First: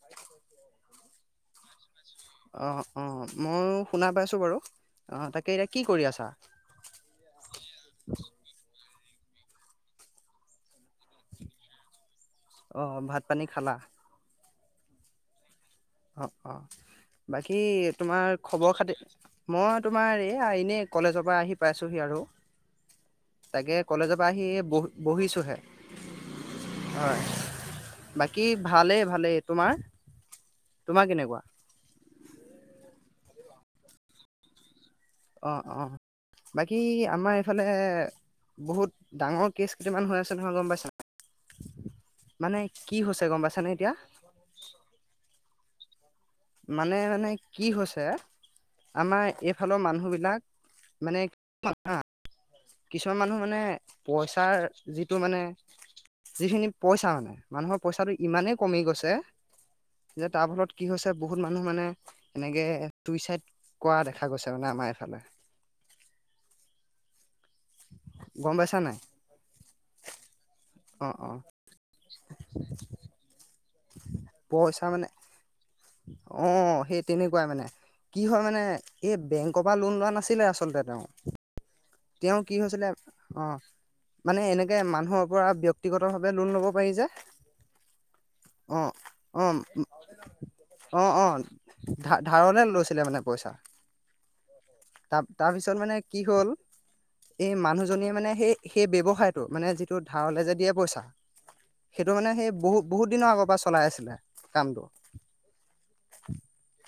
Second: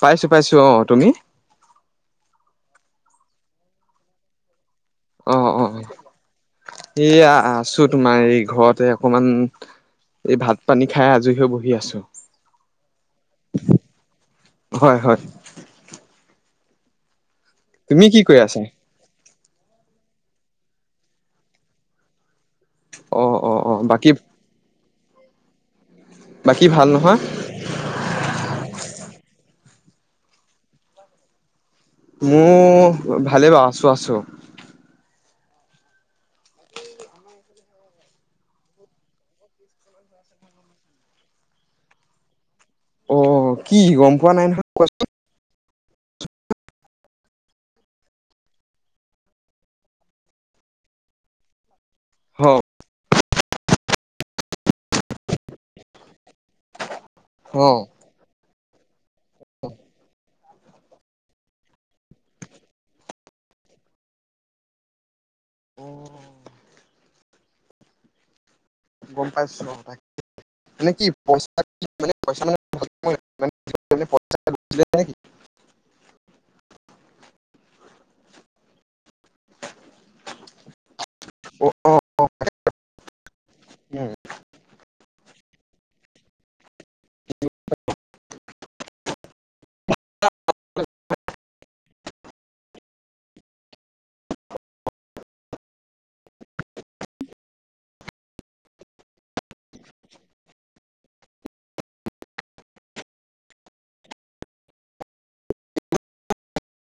পাইছো পাইছো অঁ, তুমি? অঁ, অঁ, মইও শুনা পাইছো বাৰু অঁ, অ তাকে অ এতিয়া কি কৰি আছা? এইয়া আছো তোমাৰ এই ঘৰতে অকমান এই ভাত- পানী খাই আজৰি হৈ বহি আছো, অ', ভাত পানী খালা? হয়, হয়। অঁ, অঁ, বাকী তুমি কি তোমাৰ কৰি আছা খবৰ খাতি- মই তোমাৰ এই আ এনেই কলেজৰ পৰা আহি পাইছোহি আৰু। অ অ অ তাকে বাকী কলেজৰ পৰা আহি বহি বহিছোহে। বাকী ভাল নহয় হয়, বাকী ভালেই ভালেই, তোমাৰ? তোমাৰ কেনেকুৱা? মোৰ ভালেই বাৰু, আছো, আছো। অঁ, অঁ, বাকী আমাৰ এইফালে- বহুত ডাঙৰ কেছ কেইটামান হৈ আছে নহয় গম পাইছা নাই? মানে কি অ হৈছে গম পাইছানে কি এতিয়া- গম পোৱা নাই নহয়, কোৱাচোন? মানে মানে কি হৈছে আমাৰ এইফালৰ মানুহবিলাক মানে [unintelligible] [unintelligible] কিছুমান মানুহ মানে পইচাৰ যিটো মানে যিখিনি পইচা মানে মানুহৰ পইচাটো ইমানেই কমি গৈছে অঁ। যে তাৰ ফলত কি হৈছে বহুত মানুহ মানে এনেকে চুইচাইদ কৰা দেখা গৈছে মানে আমাৰ এইফালে। অঁ। গম পাইছা নাই? গম পাইছো [unintelligible] মানে কি অ অ পইচা মানে পইচা মানে [unintelligible] পইচা মানে অঁ' সেই তেনেকুৱাই মানে। কি হয় মানে এই বেংকৰ পৰা লোন লোৱা নাছিলে আচলতে তেওঁ। অ অ তেওঁ কি হৈছিলে অঁ' উম মানে এনেকে মানুহক পৰা ব্যক্তিগতভাবে লোন ল'ব পাৰি যে। অঁ' অঁ। অঁ' অঁ' ধা-ধাৰলে লৈছিলে মানে পইচা। তাৰ তাৰ পিছত মানে কি হ'ল এই মানুহজনীয়ে মানে সেই সেই ব্যৱসায়টো মানে যিটো ধাৰলে যে দিয়ে পইচা। সেইটো মানে সেই বহু বহুত দিনৰ আগৰ পৰা চলাই আছিলে কামটো। [unintelligible]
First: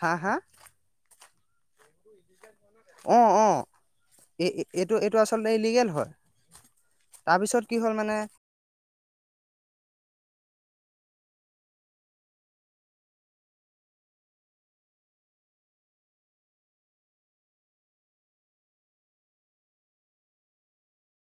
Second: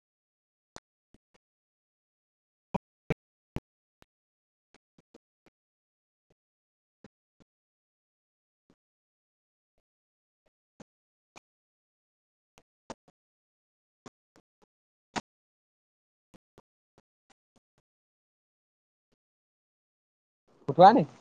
হা হা? [unintelligible] অঁ' অঁ' এই এইটো এইটো আচলতে ইলিগেল হয়। তাৰপিছত কি হ'ল মানে ফুটোৱা [unintelligible]